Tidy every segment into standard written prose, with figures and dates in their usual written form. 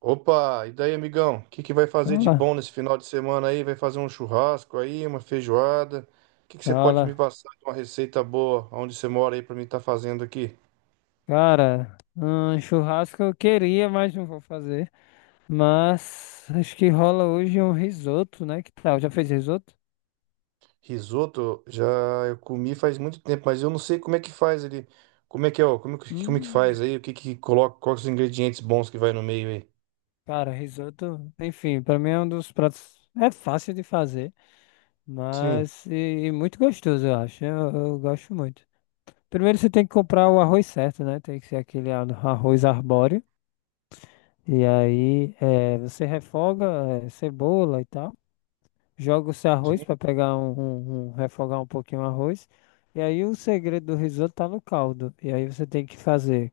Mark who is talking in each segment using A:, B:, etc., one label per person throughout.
A: Opa, e daí, amigão? O que que vai fazer de
B: Fala,
A: bom nesse final de semana aí? Vai fazer um churrasco aí, uma feijoada? O que que você pode me
B: fala.
A: passar de uma receita boa onde você mora aí pra mim estar fazendo aqui?
B: Cara, um churrasco eu queria, mas não vou fazer. Mas acho que rola hoje um risoto, né? Que tal? Já fez risoto?
A: Risoto, já eu comi faz muito tempo, mas eu não sei como é que faz ele. Como é que é, ó? Como é que faz
B: Hum,
A: aí? O que que coloca? Quais os ingredientes bons que vai no meio aí?
B: cara, risoto, enfim, pra mim é um dos pratos. É fácil de fazer,
A: Sim,
B: mas e muito gostoso, eu acho. Eu gosto muito. Primeiro você tem que comprar o arroz certo, né? Tem que ser aquele arroz arbóreo. E aí você refoga cebola e tal. Joga o seu arroz
A: sim,
B: para pegar refogar um pouquinho o arroz. E aí o segredo do risoto tá no caldo. E aí você tem que fazer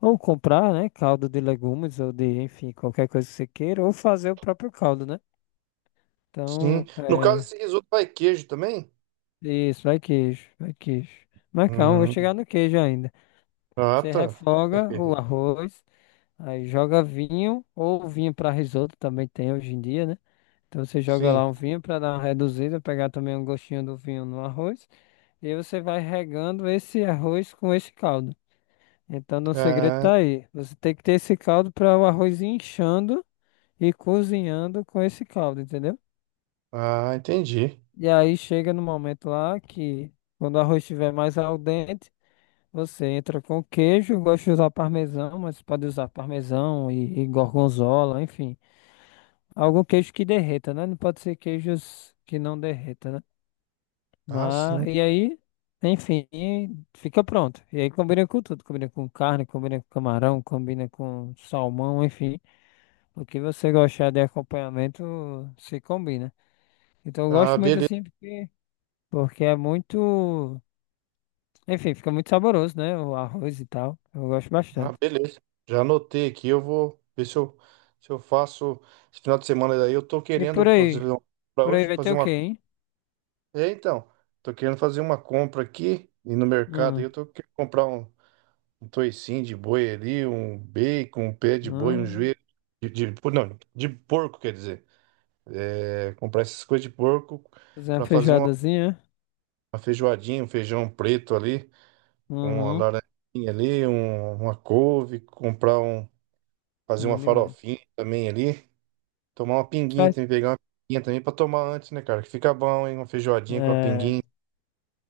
B: ou comprar, né, caldo de legumes ou de, enfim, qualquer coisa que você queira, ou fazer o próprio caldo, né?
A: sim.
B: Então,
A: No caso,
B: é
A: esse risoto vai queijo também?
B: isso, vai queijo, vai queijo. Mas calma, vou
A: Hum,
B: chegar no queijo ainda.
A: ah,
B: Você
A: tá.
B: refoga o arroz, aí joga vinho ou vinho para risoto também tem hoje em dia, né? Então você joga lá
A: Sim.
B: um vinho para dar uma reduzida, pegar também um gostinho do vinho no arroz. E você vai regando esse arroz com esse caldo. Então, o segredo
A: Ah,
B: tá aí. Você tem que ter esse caldo para o arroz ir inchando e cozinhando com esse caldo, entendeu?
A: ah, entendi.
B: E aí chega no momento lá que, quando o arroz estiver mais al dente, você entra com queijo. Eu gosto de usar parmesão, mas pode usar parmesão e gorgonzola, enfim. Algum queijo que derreta, né? Não pode ser queijos que não derreta, né?
A: Ah,
B: Mas,
A: sim.
B: e aí, enfim, fica pronto. E aí combina com tudo. Combina com carne, combina com camarão, combina com salmão, enfim. O que você gostar de acompanhamento se combina. Então eu
A: Ah,
B: gosto muito
A: beleza.
B: assim porque, porque é muito. Enfim, fica muito saboroso, né? O arroz e tal. Eu gosto
A: Ah,
B: bastante.
A: beleza. Já anotei aqui, eu vou ver se eu, se eu faço esse final de semana daí. Eu tô
B: E por
A: querendo
B: aí?
A: fazer um, para
B: Por aí
A: hoje
B: vai ter
A: fazer
B: o quê,
A: uma.
B: hein?
A: É, então, tô querendo fazer uma compra aqui e no mercado aí
B: Hum,
A: eu tô querendo comprar um toicinho de boi ali, um bacon, um pé de boi, um
B: hum,
A: joelho não, de porco, quer dizer. É, comprar essas coisas de porco
B: fazer uma
A: para fazer
B: feijoadazinha.
A: uma feijoadinha, um feijão preto ali, com uma
B: Uhum, é
A: laranjinha ali, uma couve, comprar um. Fazer uma
B: bom demais.
A: farofinha também ali. Tomar uma pinguinha
B: Faz.
A: também, pegar uma pinguinha também pra tomar antes, né, cara? Que fica bom, hein? Uma feijoadinha com a
B: É.
A: pinguinha.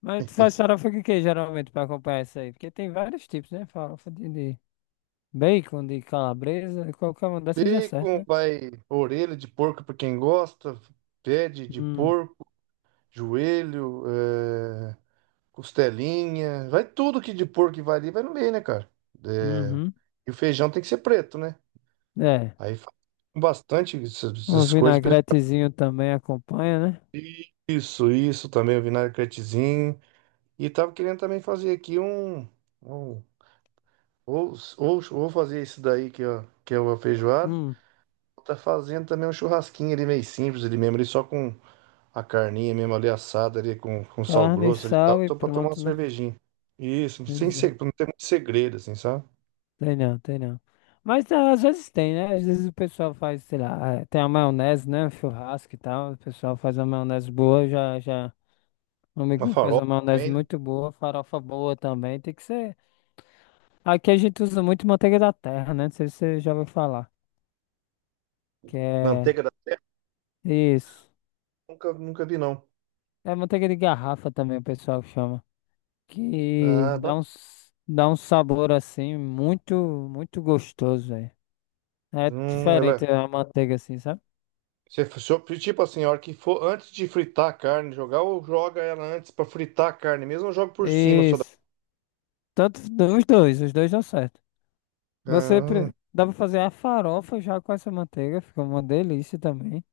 B: Mas tu faz farofa de quê, geralmente, pra acompanhar isso aí? Porque tem vários tipos, né? Farofa de bacon, de calabresa, qualquer uma dessas dá certo,
A: Bacon,
B: né?
A: vai orelha de porco pra quem gosta, pé de
B: Hum,
A: porco, joelho, é, costelinha, vai tudo que de porco que vai ali, vai no meio, né, cara? É,
B: uhum.
A: e o feijão tem que ser preto, né?
B: É.
A: Aí faz com bastante
B: Um
A: essas coisas pra
B: vinagretezinho também acompanha, né?
A: isso, isso também, o vinagretezinho. E tava querendo também fazer aqui um... ou fazer isso daí que, ó, que é uma feijoada.
B: Hum,
A: Tá fazendo também um churrasquinho ali meio simples ali mesmo, ali só com a carninha mesmo ali assada ali com sal
B: carne,
A: grosso ali e tal.
B: sal e
A: Tô pra tomar uma
B: pronto, né?
A: cervejinha. Isso, sem segredo,
B: Exato.
A: não tem muito segredo, assim, sabe?
B: Tem não, tem não. Mas ah, às vezes tem, né? Às vezes o pessoal faz, sei lá, ah, tem a maionese, né? Churrasco e tal. O pessoal faz uma maionese boa, já, já. Um amigo
A: Uma
B: meu faz
A: farofa
B: uma maionese
A: também, né?
B: muito boa, farofa boa também. Tem que ser. Aqui a gente usa muito manteiga da terra, né? Não sei se você já ouviu falar. Que
A: Manteiga
B: é.
A: da terra,
B: Isso.
A: nunca vi, não.
B: É manteiga de garrafa também, o pessoal chama. Que
A: Ah,
B: dá
A: bacana.
B: dá um sabor assim, muito, muito gostoso, velho. É
A: Ela
B: diferente
A: é.
B: a manteiga assim, sabe?
A: Você, tipo assim, a hora que for antes de fritar a carne, jogar, ou joga ela antes pra fritar a carne mesmo, ou joga por cima só da.
B: Isso. Tanto os dois dão certo.
A: Ah,
B: Dá pra fazer a farofa já com essa manteiga, fica uma delícia também.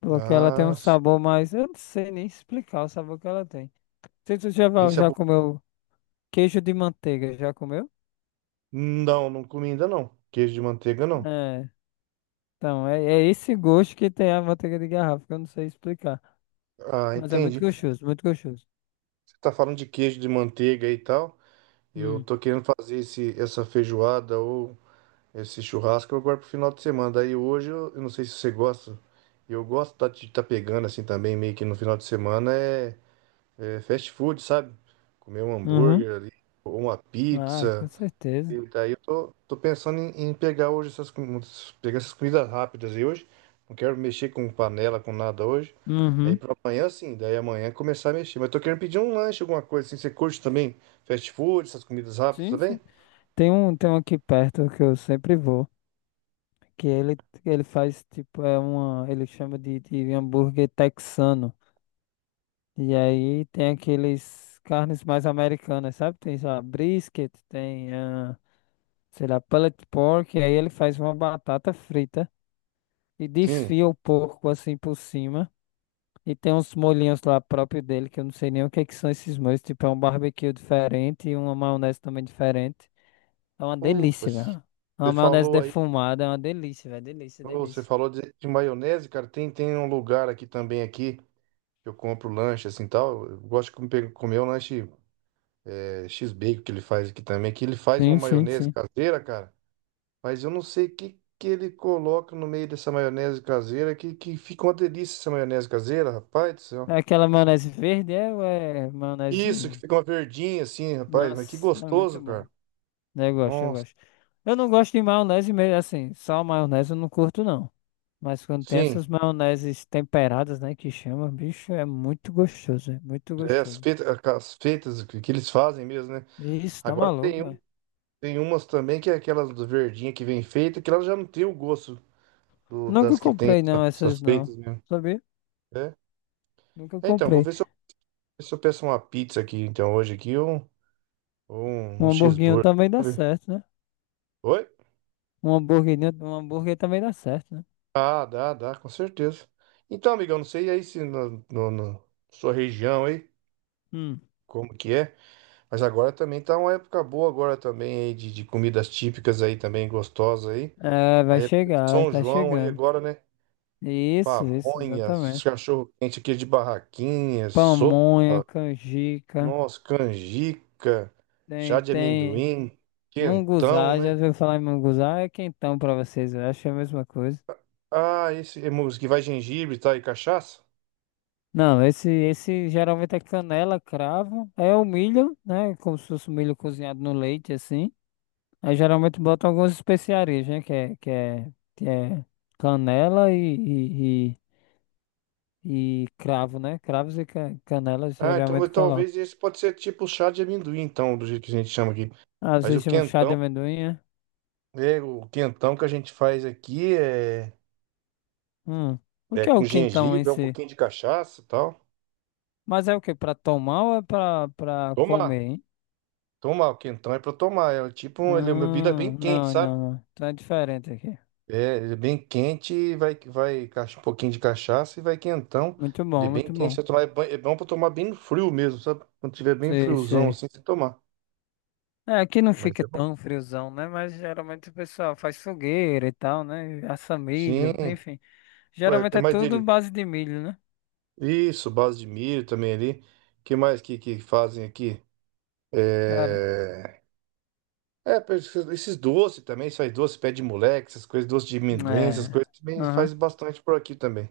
B: Porque ela tem um
A: nossa.
B: sabor mais. Eu não sei nem explicar o sabor que ela tem. Não sei se você
A: Bem...
B: já comeu. Queijo de manteiga, já comeu?
A: Não, não comi ainda não. Queijo de manteiga não.
B: É. Então, é esse gosto que tem a manteiga de garrafa, que eu não sei explicar.
A: Ah,
B: Mas é muito
A: entendi.
B: gostoso, muito gostoso.
A: Você tá falando de queijo de manteiga e tal. Eu
B: Hum.
A: tô querendo fazer esse, essa feijoada ou esse churrasco agora pro final de semana. Daí hoje eu não sei se você gosta. De estar pegando assim também, meio que no final de semana é fast food, sabe? Comer um
B: Uhum.
A: hambúrguer ali, ou uma
B: Ah, com
A: pizza.
B: certeza.
A: E daí tô pensando em pegar hoje essas, pegar essas comidas rápidas aí hoje. Não quero mexer com panela, com nada hoje. Aí
B: Uhum.
A: pra amanhã sim, daí amanhã começar a mexer. Mas tô querendo pedir um lanche, alguma coisa assim. Você curte também fast food, essas comidas rápidas
B: Sim,
A: também?
B: sim. Tem um aqui perto que eu sempre vou, que ele faz tipo, é uma, ele chama de hambúrguer texano. E aí tem aqueles carnes mais americanas, sabe? Tem, sei lá, brisket, tem, ah, sei lá, pulled pork, e aí ele faz uma batata frita. E
A: Sim.
B: desfia o porco assim por cima. E tem uns molhinhos lá próprio dele, que eu não sei nem o que é que são esses molhos. Tipo, é um barbecue diferente e uma maionese também diferente. É uma
A: Opa,
B: delícia, velho. É uma
A: você
B: maionese
A: falou aí,
B: defumada, é uma delícia, velho. Delícia,
A: ô, você
B: delícia.
A: falou de maionese, cara. Tem um lugar aqui também aqui que eu compro lanche assim tal. Eu gosto de comer um lanche é, X-Bacon que ele faz aqui também, que ele faz uma
B: Sim, sim,
A: maionese
B: sim.
A: caseira, cara. Mas eu não sei que ele coloca no meio dessa maionese caseira, que fica uma delícia essa maionese caseira, rapaz do
B: É
A: céu.
B: aquela maionese verde é, ou é
A: Isso,
B: maionese.
A: que fica uma verdinha assim, rapaz, mas que
B: Nossa, é
A: gostoso,
B: muito bom.
A: cara.
B: Né, eu gosto, eu
A: Nossa,
B: gosto. Eu não gosto de maionese mesmo, assim, só maionese eu não curto, não. Mas quando tem
A: sim,
B: essas maioneses temperadas, né, que chama, bicho, é muito gostoso, é muito
A: é,
B: gostoso.
A: as feitas que eles fazem mesmo, né?
B: Isso, tá
A: Agora tem,
B: maluco,
A: um,
B: velho.
A: tem umas também que é aquelas do verdinha que vem feita, que elas já não tem o gosto
B: Nunca
A: das que tem
B: comprei, não, essas
A: essas
B: não.
A: feitas mesmo.
B: Sabia?
A: É,
B: Nunca
A: é, então, vou
B: comprei.
A: ver se eu, se eu peço uma pizza aqui, então, hoje aqui,
B: Um
A: um
B: hamburguinho
A: cheeseburger.
B: também dá
A: Vamos ver.
B: certo, né?
A: Oi?
B: Um hamburguinho, um hambúrguer também dá certo, né?
A: Ah, dá, dá, com certeza. Então, amigão, não sei aí se na sua região aí,
B: Hum.
A: como que é, mas agora também tá uma época boa agora também aí de comidas típicas aí também, gostosas aí.
B: É, vai
A: Aí é
B: chegar,
A: São
B: tá
A: João aí
B: chegando.
A: agora, né?
B: Isso,
A: Pamonhas,
B: exatamente.
A: cachorro-quente aqui de barraquinha, sopa,
B: Pamonha, canjica,
A: nossa, canjica, chá
B: tem,
A: de
B: tem.
A: amendoim, quentão,
B: Munguzá, já
A: né?
B: ouviu falar em Munguzá? É quentão pra vocês, eu acho que é a mesma coisa.
A: Ah, esse é música que vai gengibre, tá? E cachaça?
B: Não, esse geralmente é canela, cravo, é o milho, né? Como se fosse o milho cozinhado no leite, assim. Aí geralmente botam algumas especiarias, né? Que é canela e, e cravo, né? Cravos e canelas
A: Ah, então
B: geralmente
A: mas
B: colocam.
A: talvez esse pode ser tipo o chá de amendoim, então, do jeito que a gente chama aqui.
B: Ah,
A: Mas
B: vocês
A: o
B: chamam chá de
A: quentão,
B: amendoim, é?
A: é, o quentão que a gente faz aqui
B: Hum. O
A: é
B: que é
A: com
B: o quentão em
A: gengibre, é um
B: si?
A: pouquinho de cachaça e tal.
B: Mas é o que? Pra tomar ou é pra
A: Tomar,
B: comer, hein?
A: tomar o quentão é pra tomar. É tipo, ele é uma bebida bem quente,
B: Não, não,
A: sabe?
B: não. Tá diferente aqui.
A: É, ele é bem quente, e vai um pouquinho de cachaça e vai quentão.
B: Muito
A: Ele é
B: bom,
A: bem
B: muito
A: quente,
B: bom.
A: você tomar, é bom pra tomar bem no frio mesmo, sabe? Quando tiver bem
B: Sei,
A: friozão
B: sei.
A: assim, você tomar.
B: É, aqui não
A: Mas
B: fica
A: é bom.
B: tão friozão, né? Mas geralmente o pessoal faz fogueira e tal, né? Assa
A: Sim,
B: milho,
A: é
B: enfim.
A: é
B: Geralmente é
A: mais
B: tudo
A: derivados.
B: base de milho, né?
A: Isso, base de milho também ali. Que mais que fazem aqui?
B: Cara,
A: É, esses esses doces também, faz doce, pé de moleque, essas coisas, doce de amendoim, essas
B: é.
A: coisas também faz
B: Aham.
A: bastante por aqui também.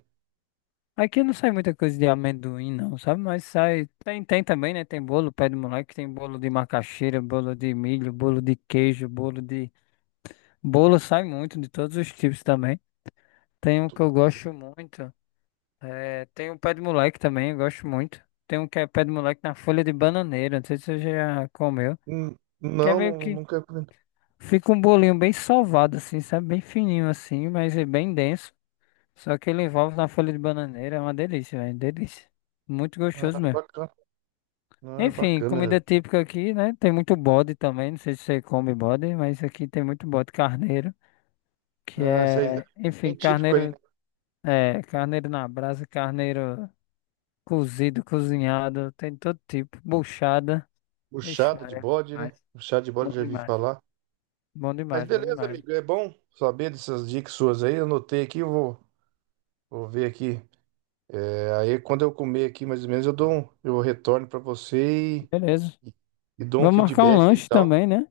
B: Aqui não sai muita coisa de amendoim, não, sabe? Mas sai. Tem, tem também, né? Tem bolo, pé de moleque, tem bolo de macaxeira, bolo de milho, bolo de queijo, bolo de. Bolo sai muito, de todos os tipos também. Tem um que eu gosto muito. É, tem um pé de moleque também, eu gosto muito. Tem um que é pé de moleque na folha de bananeira, não sei se você já comeu.
A: Hum,
B: Que é
A: Não,
B: meio que
A: nunca comi.
B: fica um bolinho bem sovado, assim, sabe? Bem fininho assim, mas é bem denso. Só que ele envolve na folha de bananeira, é uma delícia, velho, delícia. Muito
A: Ah,
B: gostoso
A: é
B: mesmo.
A: bacana. Ah,
B: Enfim,
A: bacana.
B: comida típica aqui, né? Tem muito bode também, não sei se você come bode, mas aqui tem muito bode carneiro, que
A: Ah, isso aí é
B: é, enfim,
A: bem típico aí,
B: carneiro,
A: né?
B: é, carneiro na brasa, carneiro. Cozido, cozinhado, tem todo tipo. Buchada. Ixi,
A: Buchada de
B: Maria, bom
A: bode,
B: demais.
A: né? Buchada de
B: Bom
A: bode, já vi
B: demais.
A: falar.
B: Bom
A: Mas
B: demais, bom
A: beleza,
B: demais.
A: amigo, é bom saber dessas dicas suas aí. Eu anotei aqui, vou ver aqui. Aí quando eu comer aqui, mais ou menos, eu retorno para você
B: Beleza.
A: e dou um
B: Vamos marcar um
A: feedback aí e
B: lanche
A: tal.
B: também, né?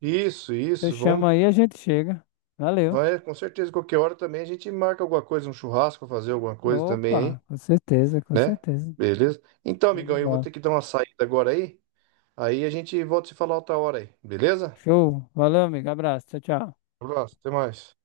A: Isso,
B: Você
A: isso, vamos,
B: chama aí, a gente chega. Valeu.
A: vai, com certeza, qualquer hora também a gente marca alguma coisa, um churrasco, fazer alguma coisa também aí,
B: Opa, com certeza, com
A: né?
B: certeza.
A: Beleza? Então,
B: Show de
A: amigão, eu vou
B: bola.
A: ter que dar uma saída agora aí, aí a gente volta a se falar outra hora aí, beleza?
B: Show. Valeu, amigo. Abraço. Tchau, tchau.
A: Um abraço, até mais.